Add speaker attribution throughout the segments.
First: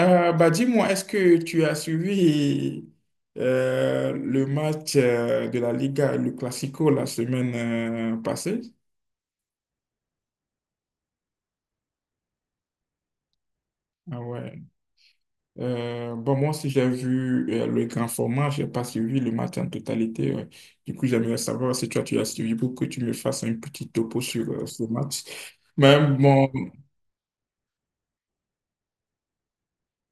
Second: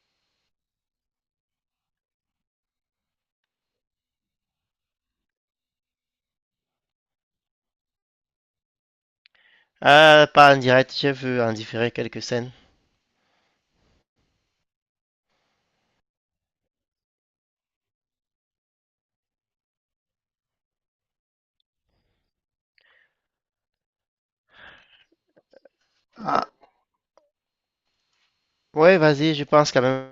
Speaker 1: Bah dis-moi, est-ce que tu as suivi le match de la Liga, le Classico, la semaine passée?
Speaker 2: Ah, pas en direct, je veux en différer quelques scènes.
Speaker 1: Ah ouais. Bon, moi aussi, j'ai vu le grand format, j'ai pas suivi le match en totalité. Ouais. Du coup, j'aimerais savoir si toi, tu as suivi pour que tu me fasses un petit topo sur ce match. Mais
Speaker 2: Ah,
Speaker 1: bon.
Speaker 2: ouais, vas-y, je pense quand même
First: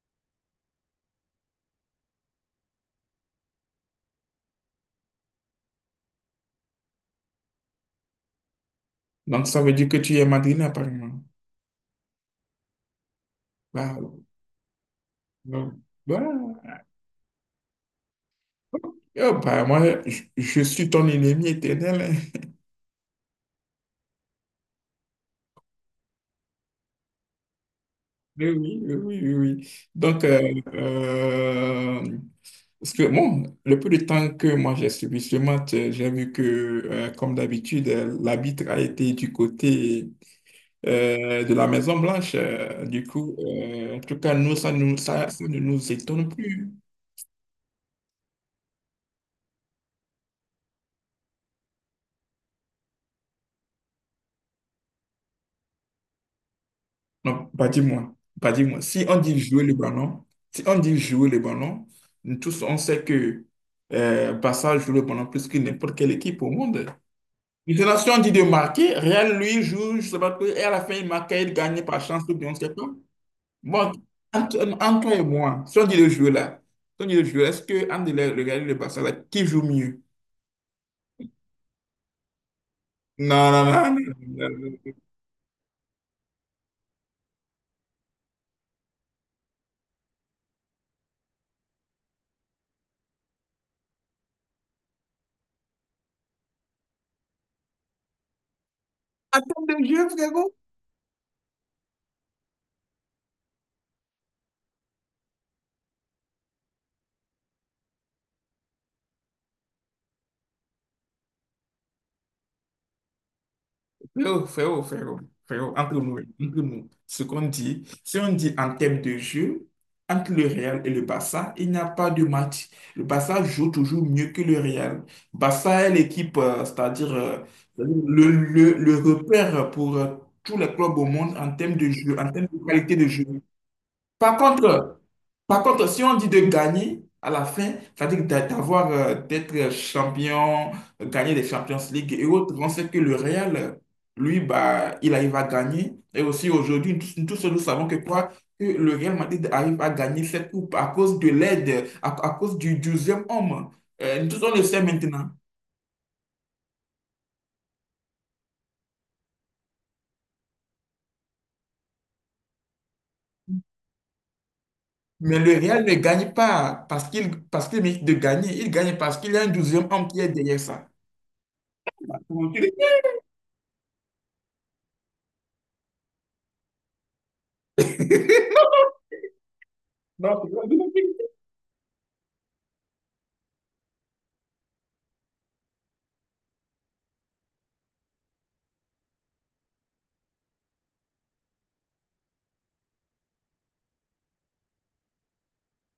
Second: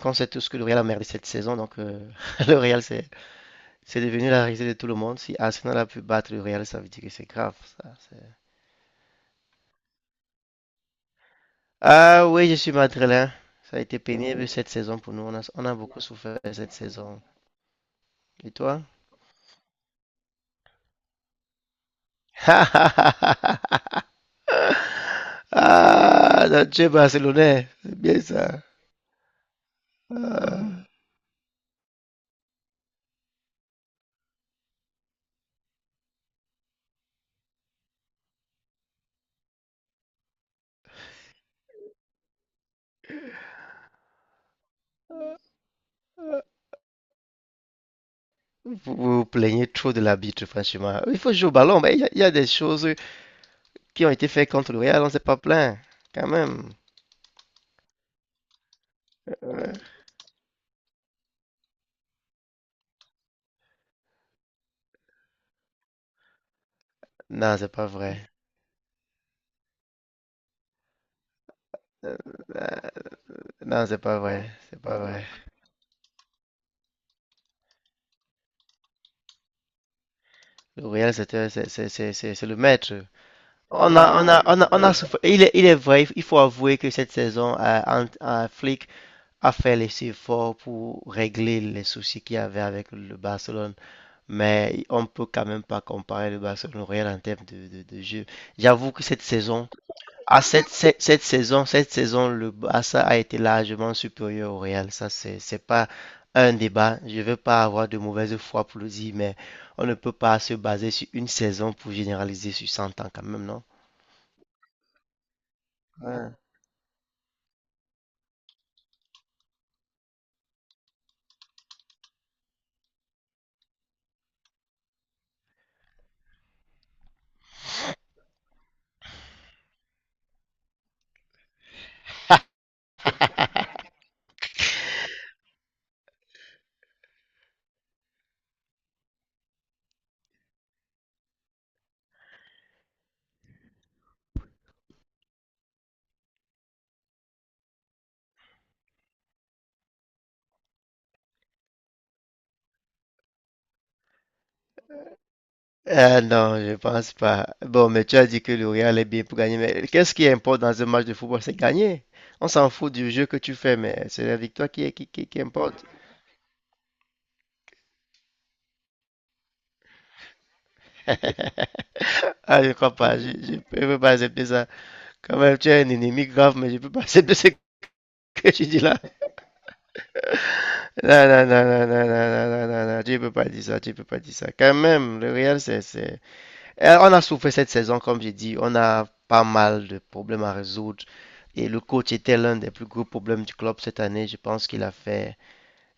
Speaker 2: qu'on sait tous que le Real a merdé cette saison, donc le Real c'est devenu la risée de tout le monde. Si Arsenal a pu battre le Real, ça veut dire que c'est grave. Ça,
Speaker 1: Donc ça veut dire que tu es madrilène, apparemment.
Speaker 2: Ah oui, je suis madrilène. Ça a
Speaker 1: Bah,
Speaker 2: été pénible cette saison pour nous, on
Speaker 1: bah,
Speaker 2: a beaucoup
Speaker 1: bah,
Speaker 2: souffert cette saison. Et toi?
Speaker 1: oh, bah, moi, je suis ton ennemi éternel, hein.
Speaker 2: Ah, Nacho est Barcelonais, c'est bien
Speaker 1: Oui,
Speaker 2: ça.
Speaker 1: oui, oui, oui, oui. Oui. Donc,
Speaker 2: Ah.
Speaker 1: parce que bon, le peu de temps que moi j'ai suivi ce match, j'ai vu que, comme d'habitude, l'arbitre a été du côté de la Maison-Blanche. Du coup, en tout cas, nous, ça ne nous étonne plus.
Speaker 2: Vous vous plaignez trop de l'arbitre, franchement. Il faut jouer au ballon, mais il y a des choses qui ont été faites contre le Real, on ne s'est pas plaint, quand même.
Speaker 1: Non, pas dis-moi, pas dis-moi. Si on dit jouer
Speaker 2: Euh,
Speaker 1: le ballon, si on dit jouer le ballon, nous tous, on sait que Barça joue le ballon plus que n'importe quelle équipe au monde.
Speaker 2: non, c'est pas
Speaker 1: Relation
Speaker 2: vrai.
Speaker 1: dit de marquer, Real lui joue, je sais pas quoi, et à la fin il marque, il gagne par
Speaker 2: Euh,
Speaker 1: chance ou bien on sait pas.
Speaker 2: non,
Speaker 1: Bon,
Speaker 2: c'est pas vrai.
Speaker 1: entre,
Speaker 2: C'est pas
Speaker 1: entre toi et
Speaker 2: vrai.
Speaker 1: moi, si on dit le jeu là, si on dit le jeu, est-ce que entre le Real et le Barça là, qui joue mieux?
Speaker 2: Le Real, c'est le maître.
Speaker 1: Non, non, non, non, non,
Speaker 2: On
Speaker 1: non.
Speaker 2: a souffert. Il est vrai, il faut avouer que cette saison, Flick a fait les efforts pour régler les soucis qu'il y avait avec le Barcelone. Mais on ne peut quand même pas comparer le Barcelone au Real en termes de, de jeu. J'avoue que cette
Speaker 1: Attends
Speaker 2: saison,
Speaker 1: de jeu, frérot.
Speaker 2: cette saison, le Barça a été largement supérieur au Real. Ça, c'est pas un débat. Je ne veux pas avoir de mauvaise foi pour le dire, mais on ne peut pas se baser sur une saison pour généraliser sur 100 ans quand même, non?
Speaker 1: Frérot, frérot, frérot, frérot,
Speaker 2: Ouais.
Speaker 1: entre nous, ce qu'on dit, si on dit en termes de jeu, entre le Real et le Barça, il n'y a pas de match. Le Barça joue toujours mieux que le Real. Barça est l'équipe, c'est-à-dire le repère pour tous les clubs au monde en termes de jeu, en termes de qualité de jeu. Par contre, par contre, si on dit de gagner à la fin, c'est-à-dire d'avoir, d'être champion, gagner des Champions League et autres, on sait que le Real, lui, bah, il arrive à gagner. Et aussi aujourd'hui, tous nous savons que quoi? Que le Real Madrid arrive à gagner cette coupe à cause de l'aide, à cause du deuxième homme. Tous on le sait maintenant.
Speaker 2: Ah non, je pense pas. Bon, mais tu as dit que le Real est bien pour gagner, mais qu'est-ce qui importe dans un match de football? C'est gagner. On s'en fout du jeu que tu fais, mais c'est la victoire
Speaker 1: Mais
Speaker 2: qui
Speaker 1: le Real
Speaker 2: importe.
Speaker 1: ne gagne pas parce qu'il mérite de gagner. Il gagne parce qu'il y a un 12e homme qui est derrière ça.
Speaker 2: Ah, je crois pas. Je peux pas accepter ça. Quand même, tu es un ennemi grave, mais je ne peux pas accepter ce que tu dis là.
Speaker 1: Donc,
Speaker 2: Non, non, non, non, non, non, non, non, non, non, tu ne peux pas dire ça. Tu ne peux pas dire ça. Quand même, le Real, c'est. Eh, on a souffert cette saison, comme j'ai dit. On a pas mal de problèmes à résoudre. Et le coach était l'un des plus gros problèmes du club cette année. Je pense qu'il a fait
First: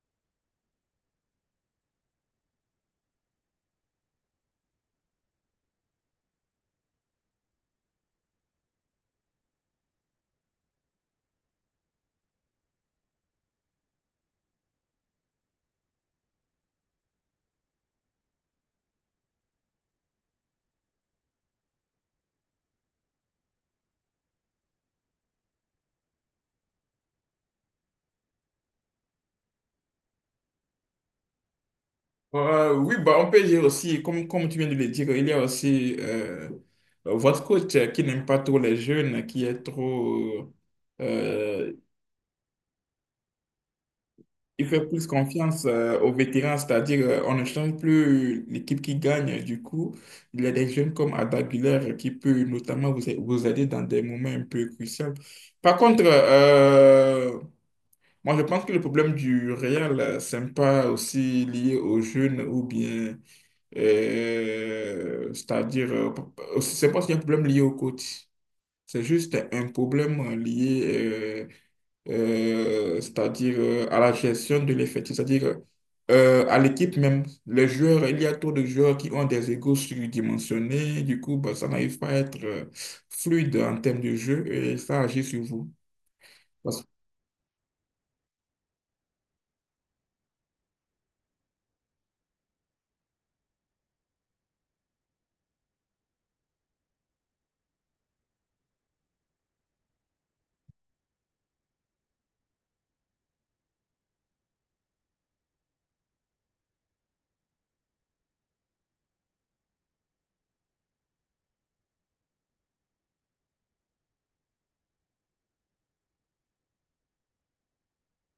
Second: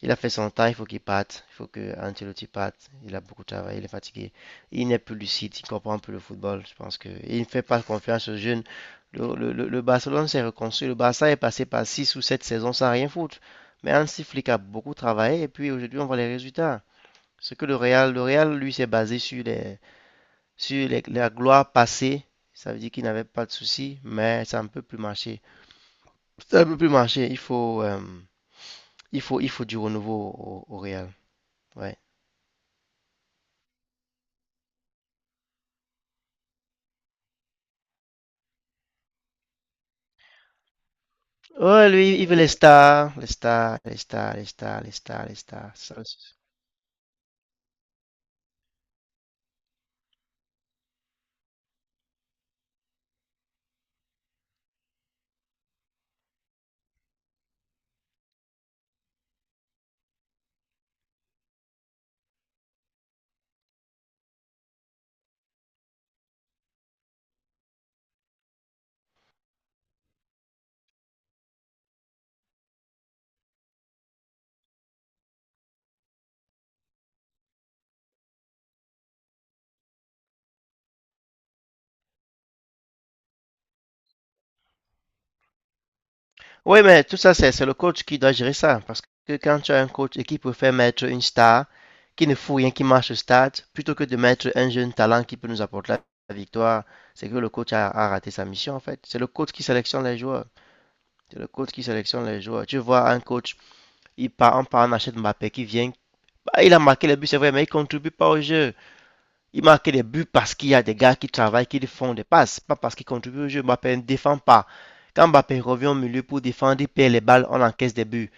Speaker 2: Il a fait son temps, il faut qu'il parte. Il faut que Ancelotti parte. Il a beaucoup travaillé, il est fatigué. Il n'est plus lucide, il comprend plus le football. Je pense que il ne fait pas confiance aux jeunes. Le Barcelone s'est reconstruit. Le Barça est passé par 6 ou 7 saisons sans rien foutre. Mais Hansi Flick a beaucoup travaillé et puis aujourd'hui on voit les résultats. Ce que le Real lui s'est basé sur les, la gloire passée. Ça veut dire qu'il n'avait pas de soucis, mais ça ne peut plus marcher. Ça ne peut plus marcher. Il faut du renouveau au, au Real. Ouais.
Speaker 1: Oui, bah, on peut dire aussi, comme tu viens de le dire, il y a aussi votre coach qui n'aime pas trop les jeunes, qui est trop. euh,
Speaker 2: Ouais, lui, il veut les stars, les stars, les stars, les
Speaker 1: il
Speaker 2: stars,
Speaker 1: fait
Speaker 2: les
Speaker 1: plus
Speaker 2: stars, les
Speaker 1: confiance
Speaker 2: stars. Ça,
Speaker 1: aux
Speaker 2: c'est-
Speaker 1: vétérans, c'est-à-dire on ne change plus l'équipe qui gagne. Du coup, il y a des jeunes comme Ada Güler qui peut notamment vous aider dans des moments un peu cruciaux. Par contre, moi je pense que le problème du Real, c'est pas aussi lié aux jeunes ou bien. C'est-à-dire, c'est pas qu'il y a un problème lié au coach, c'est juste un problème lié, c'est-à-dire à la gestion de l'effectif, c'est-à-dire à l'équipe même. Les joueurs, il y a trop de joueurs qui ont des égos surdimensionnés, du coup, bah, ça n'arrive pas à être fluide en termes de jeu et ça agit sur vous. Parce-
Speaker 2: Ouais, mais tout ça, c'est le coach qui doit gérer ça. Parce que quand tu as un coach et qui préfère mettre une star qui ne fout rien, qui marche au stade, plutôt que de mettre un jeune talent qui peut nous apporter la victoire, c'est que le coach a raté sa mission en fait. C'est le coach qui sélectionne les joueurs. C'est le coach qui sélectionne les joueurs. Tu vois un coach, il part, on part, on achète Mbappé qui vient. Bah, il a marqué les buts, c'est vrai, mais il contribue pas au jeu. Il marque des buts parce qu'il y a des gars qui travaillent, qui font des passes, pas parce qu'ils contribuent au jeu. Mbappé ne défend pas. Quand Mbappé revient au milieu pour défendre, il perd les balles, on encaisse des buts.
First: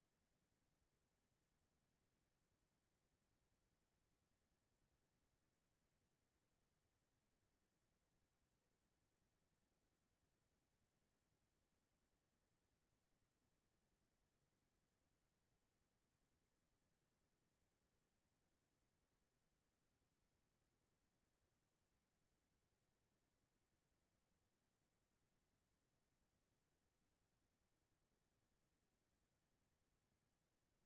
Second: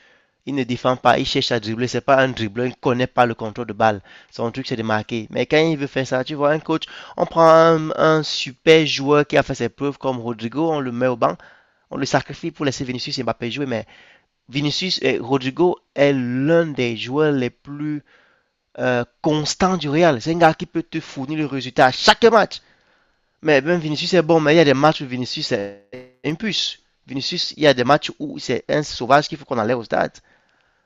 Speaker 2: Il ne défend pas, il cherche à dribbler. C'est pas un dribbleur, il ne connaît pas le contrôle de balle. Son truc, c'est de marquer. Mais quand il veut faire ça, tu vois, un coach, on prend un super joueur qui a fait ses preuves comme Rodrigo, on le met au banc, on le sacrifie pour laisser Vinicius et Mbappé jouer. Mais Vinicius et Rodrigo est l'un des joueurs les plus constant du Real. C'est un gars qui peut te fournir le résultat à chaque match. Mais même Vinicius est bon, mais il y a des matchs où Vinicius est une puce. Vinicius, il y a des matchs où c'est un sauvage qu'il faut qu'on allait au stade.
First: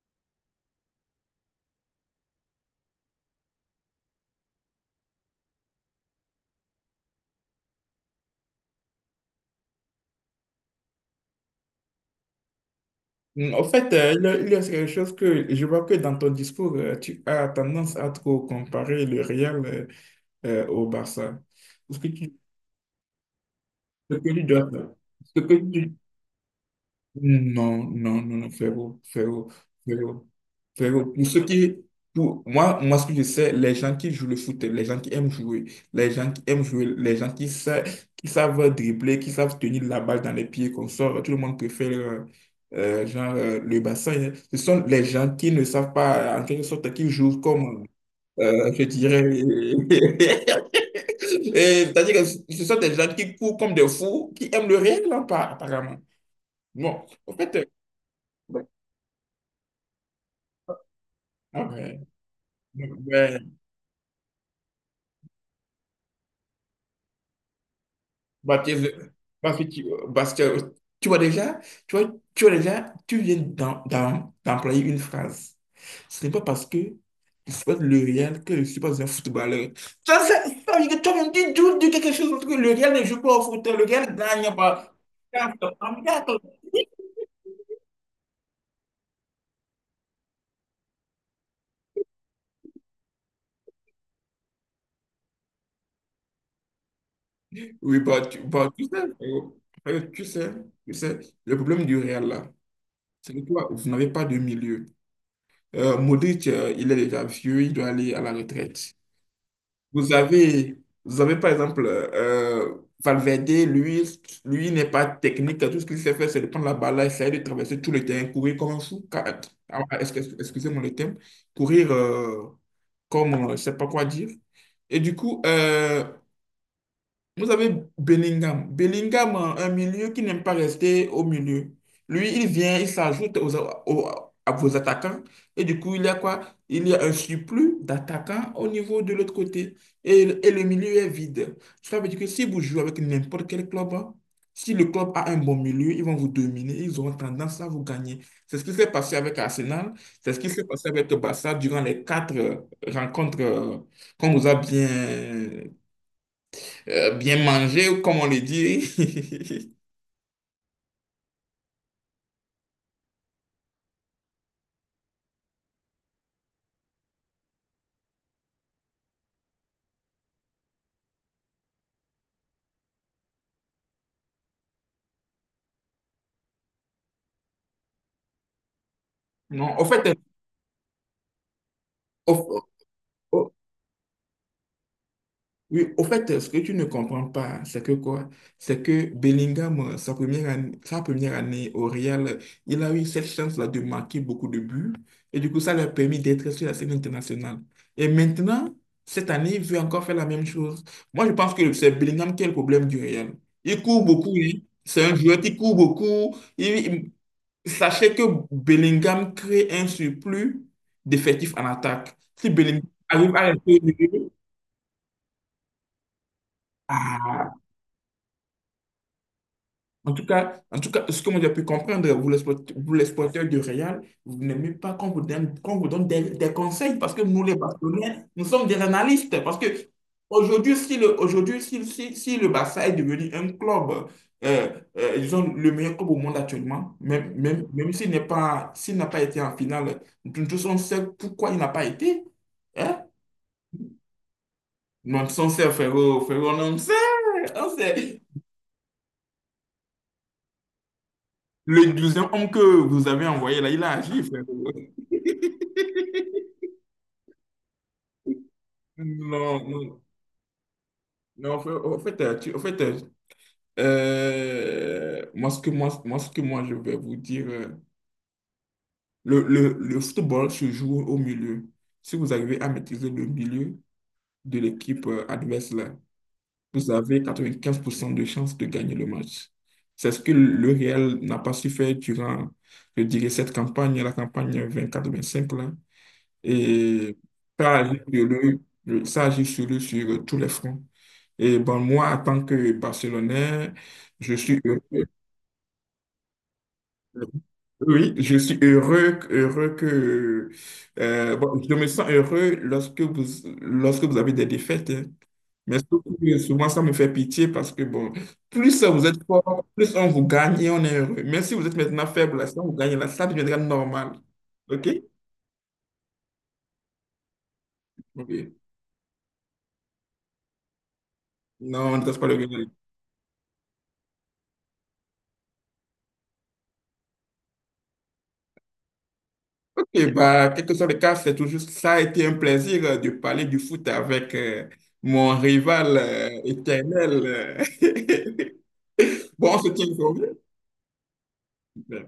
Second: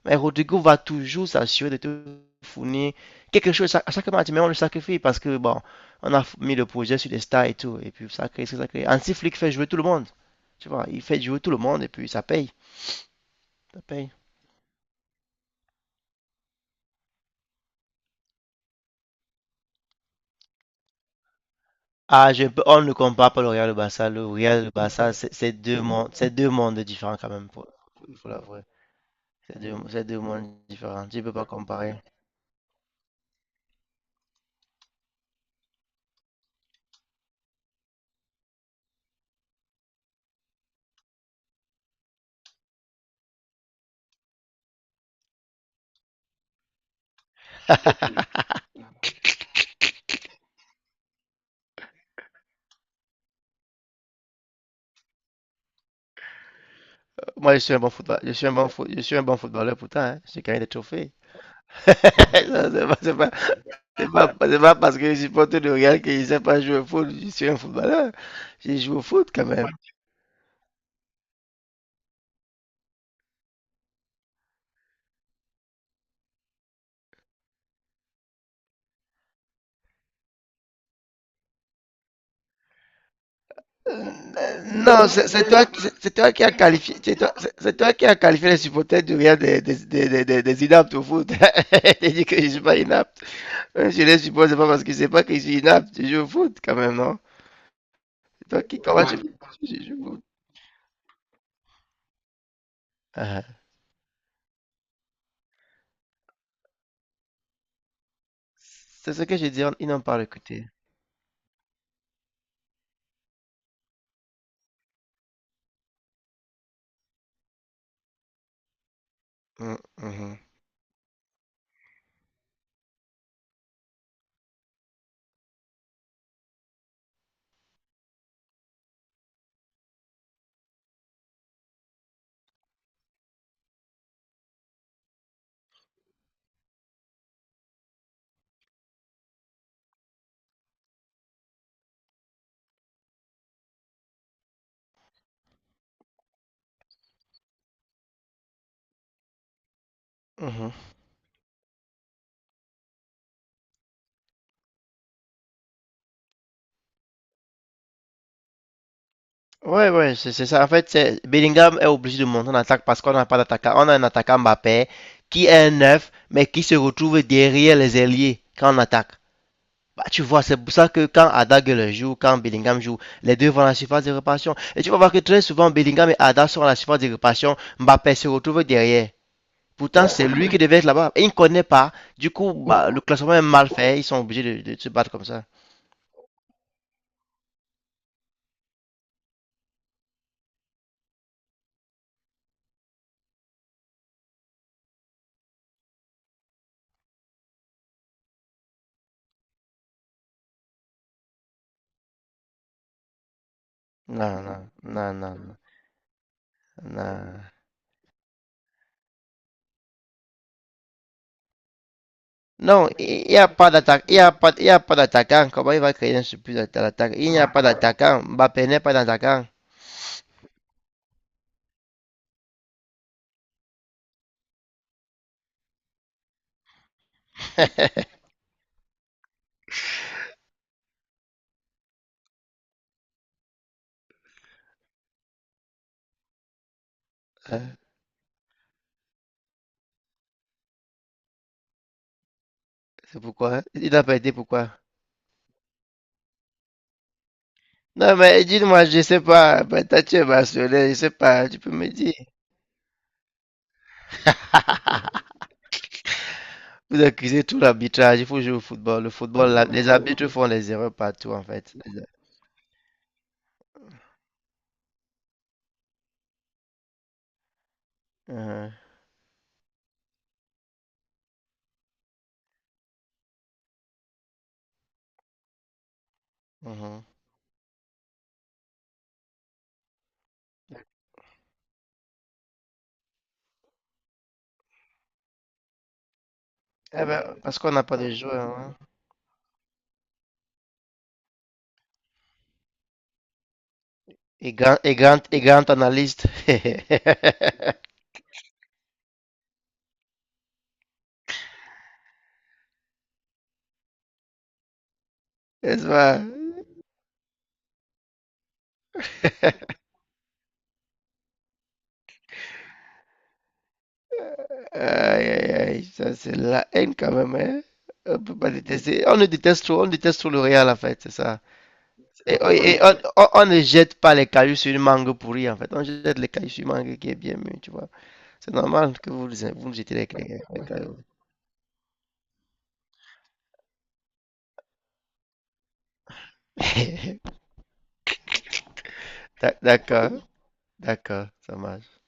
Speaker 2: Mais Rodrigo va toujours s'assurer de te fournir quelque chose à chaque match, mais on le sacrifie parce que bon, on a mis le projet sur les stars et tout, et puis ça crée. Anti-Flick fait jouer tout le monde, tu vois, il fait jouer tout le monde et puis
Speaker 1: En
Speaker 2: ça
Speaker 1: fait,
Speaker 2: paye.
Speaker 1: il y a quelque chose que je vois que dans ton discours, tu as tendance à trop comparer le Real au Barça. Ce que
Speaker 2: Ah,
Speaker 1: tu,
Speaker 2: je peux- on ne compare pas le Real et le Barça.
Speaker 1: ce
Speaker 2: Le
Speaker 1: que tu
Speaker 2: Real et
Speaker 1: dois,
Speaker 2: le Barça,
Speaker 1: ce que tu
Speaker 2: c'est deux mondes différents quand même, pour,
Speaker 1: Non, non,
Speaker 2: faut
Speaker 1: non, non,
Speaker 2: l'avouer.
Speaker 1: frérot, frérot,
Speaker 2: C'est deux
Speaker 1: frérot,
Speaker 2: mondes
Speaker 1: frérot.
Speaker 2: différents. Tu peux pas comparer.
Speaker 1: Pour moi, ce que je sais, les gens qui jouent le foot, les gens qui aiment jouer, les gens qui aiment jouer, les gens qui savent dribbler, qui savent tenir la balle dans les pieds qu'on sort, tout le monde préfère, genre, le bassin, hein. Ce sont les gens qui ne savent pas, en quelque sorte, qui jouent comme, je dirais. Et c'est-à-dire que ce sont des gens qui courent comme des fous, qui aiment le réel, hein, apparemment. Bon, en
Speaker 2: Moi, je
Speaker 1: fait.
Speaker 2: suis un bon football, je suis un bon footballeur pourtant. Hein. J'ai gagné des trophées. Ça,
Speaker 1: Ok. Ouais.
Speaker 2: C'est pas parce que je supporte le Real que je sais pas jouer au foot. Je suis un footballeur. J'ai
Speaker 1: Baptiste,
Speaker 2: joué au foot quand même.
Speaker 1: Baptiste, tu parce que tu vois déjà, tu vois déjà, tu viens d'employer une phrase. Ce n'est pas parce que je supporte le Real que je suis pas un footballeur. Ça veut dire que toi, même, tu viens de quelque chose parce que le Real ne joue pas au foot, le Real gagne pas.
Speaker 2: Non, toi qui as qualifié, toi qui a qualifié les supporters du Real des, des inaptes au foot. Tu dis que je suis pas inapte. Même si je les supporte, c'est pas que je suis inapte, je joue au foot quand même, non?
Speaker 1: Oui, bah,
Speaker 2: C'est toi
Speaker 1: bah,
Speaker 2: qui,
Speaker 1: tu sais,
Speaker 2: comment tu, Ouais.
Speaker 1: frérot.
Speaker 2: Je
Speaker 1: Frérot,
Speaker 2: joue au foot.
Speaker 1: tu sais, le problème du Real là, c'est que
Speaker 2: Ah,
Speaker 1: toi, vous n'avez pas de milieu. Modric, il est déjà vieux, il doit aller à la retraite.
Speaker 2: c'est ce que j'ai dit, ils n'ont
Speaker 1: Vous
Speaker 2: pas écouté.
Speaker 1: avez, vous avez par exemple Valverde, lui n'est pas technique. Tout ce qu'il sait faire, c'est de prendre la balle, là, essayer de traverser tout le terrain, courir comme un fou.
Speaker 2: Mm,
Speaker 1: Ah,
Speaker 2: mhm,
Speaker 1: excusez-moi le terme. Courir comme, je ne sais pas quoi dire. Et du coup, vous avez Bellingham. Bellingham, un milieu qui n'aime pas rester au milieu. Lui, il vient, il s'ajoute aux- à vos attaquants. Et du coup, il y a quoi? Il y a un surplus d'attaquants au niveau de l'autre côté. Et, et le milieu est vide. Ça veut dire que si vous jouez avec n'importe quel club, hein, si le club a un bon milieu, ils vont vous dominer. Ils auront tendance à vous gagner. C'est ce qui s'est passé avec Arsenal. C'est ce qui s'est
Speaker 2: mhm.
Speaker 1: passé avec Barça durant les quatre rencontres qu'on nous a bien bien manger, comme on le dit.
Speaker 2: Ouais, ouais, c'est ça. En fait, c'est- Bellingham est obligé de monter en attaque parce qu'on n'a pas d'attaquant. On a un attaquant Mbappé qui est un neuf, mais qui se retrouve derrière les ailiers quand on attaque. Bah, tu vois, c'est pour ça que quand Ada le joue, quand Bellingham joue, les deux vont à la surface de réparation. Et tu vas voir que très souvent, Bellingham et Ada sont à la surface de réparation. Mbappé se retrouve derrière.
Speaker 1: Non, au fait,
Speaker 2: Pourtant, c'est lui qui devait être là-bas. Et il ne connaît pas. Du coup,
Speaker 1: au,
Speaker 2: bah, le classement est
Speaker 1: au-
Speaker 2: mal fait. Ils sont obligés de se battre comme ça.
Speaker 1: oui, au fait, ce que tu ne comprends pas, c'est que quoi? C'est que Bellingham, sa première année au Real, il a eu cette chance-là de marquer beaucoup de buts. Et du coup, ça lui a permis d'être sur la scène internationale. Et maintenant, cette année, il veut encore faire la même chose. Moi, je pense que c'est Bellingham qui est le problème du Real. Il court beaucoup,
Speaker 2: Non,
Speaker 1: hein.
Speaker 2: non,
Speaker 1: C'est
Speaker 2: non,
Speaker 1: un
Speaker 2: non,
Speaker 1: joueur qui court beaucoup.
Speaker 2: non.
Speaker 1: Sachez que Bellingham crée un surplus d'effectifs en attaque. Si Bellingham
Speaker 2: Non, il
Speaker 1: arrive
Speaker 2: n'y
Speaker 1: à
Speaker 2: a pas
Speaker 1: rester au
Speaker 2: d'attaque.
Speaker 1: milieu,
Speaker 2: Il y a pas d'attaquant. Comment il va créer un surplus à l'attaque? Il n'y a
Speaker 1: ah,
Speaker 2: pas d'attaquant. Mbappé n'est pas d'attaquant.
Speaker 1: en tout cas, en tout cas, ce que moi j'ai pu comprendre, vous les, vous les supporters du Real, vous n'aimez pas qu'on vous donne des conseils parce que nous, les Barcelonais, nous sommes des analystes. Parce que aujourd'hui, si le, aujourd'hui, si le Barça est devenu un club, euh, disons, le meilleur club au monde actuellement, même s'il n'est pas, s'il n'a pas été en finale, nous tous on sait pourquoi il n'a pas été. Hein?
Speaker 2: C'est pourquoi? Hein? Il n'a pas été pourquoi?
Speaker 1: Non, on sait, frérot, frérot, on sait, on
Speaker 2: Non,
Speaker 1: sait.
Speaker 2: mais dis-moi, je sais pas, peut-être tu es Barcelonais, je sais pas, tu peux me
Speaker 1: Le
Speaker 2: dire.
Speaker 1: deuxième homme que vous avez envoyé là, il a agi, frérot.
Speaker 2: Vous accusez tout l'arbitrage, il faut jouer au football. Le football,
Speaker 1: Non,
Speaker 2: la-
Speaker 1: non,
Speaker 2: les arbitres font les erreurs partout, en
Speaker 1: non, en fait,
Speaker 2: fait.
Speaker 1: en
Speaker 2: Les
Speaker 1: fait, en fait, moi, ce que moi, je vais vous dire,
Speaker 2: mhm,
Speaker 1: le football se joue au milieu. Si vous arrivez à maîtriser le milieu de l'équipe adverse, là, vous
Speaker 2: mhm.
Speaker 1: avez 95% de chances de gagner le match. C'est ce que le Real n'a pas su faire durant, je dirais, cette campagne, la campagne 24-25 là.
Speaker 2: Eh
Speaker 1: Et
Speaker 2: ben, parce qu'on
Speaker 1: ça
Speaker 2: n'a
Speaker 1: agit
Speaker 2: pas de joueurs, hein.
Speaker 1: sur tous les fronts. Et bon, moi, en tant que Barcelonais, je
Speaker 2: Et
Speaker 1: suis
Speaker 2: grand,
Speaker 1: heureux.
Speaker 2: et grand, et grand analyste.
Speaker 1: Oui, je suis heureux, heureux que... bon, je me sens heureux lorsque vous avez des défaites, hein. Mais
Speaker 2: N'est-ce
Speaker 1: surtout,
Speaker 2: pas?
Speaker 1: souvent, ça me fait pitié parce que, bon, plus vous êtes fort, plus on vous gagne et on est heureux. Même si vous êtes maintenant faible, là, si on vous gagne, là, ça deviendra normal. OK?
Speaker 2: Aïe, aïe, aïe, ça c'est la haine quand même, hein. On peut pas
Speaker 1: Oui.
Speaker 2: détester. On le déteste trop, on déteste trop le Real, en fait, c'est ça.
Speaker 1: Non, on ne reste pas le gain.
Speaker 2: Et- on ne jette pas les cailloux sur une mangue pourrie, en fait. On jette les cailloux sur une mangue qui est bien mûre, tu vois. C'est normal que vous, vous jetez
Speaker 1: Et
Speaker 2: les, cailloux.
Speaker 1: bah, quel que soit le cas, c'est toujours, ça a été un plaisir de parler du foot avec mon rival éternel. Bon, on se tient
Speaker 2: D'accord,
Speaker 1: informé.
Speaker 2: d'accord, ça marche.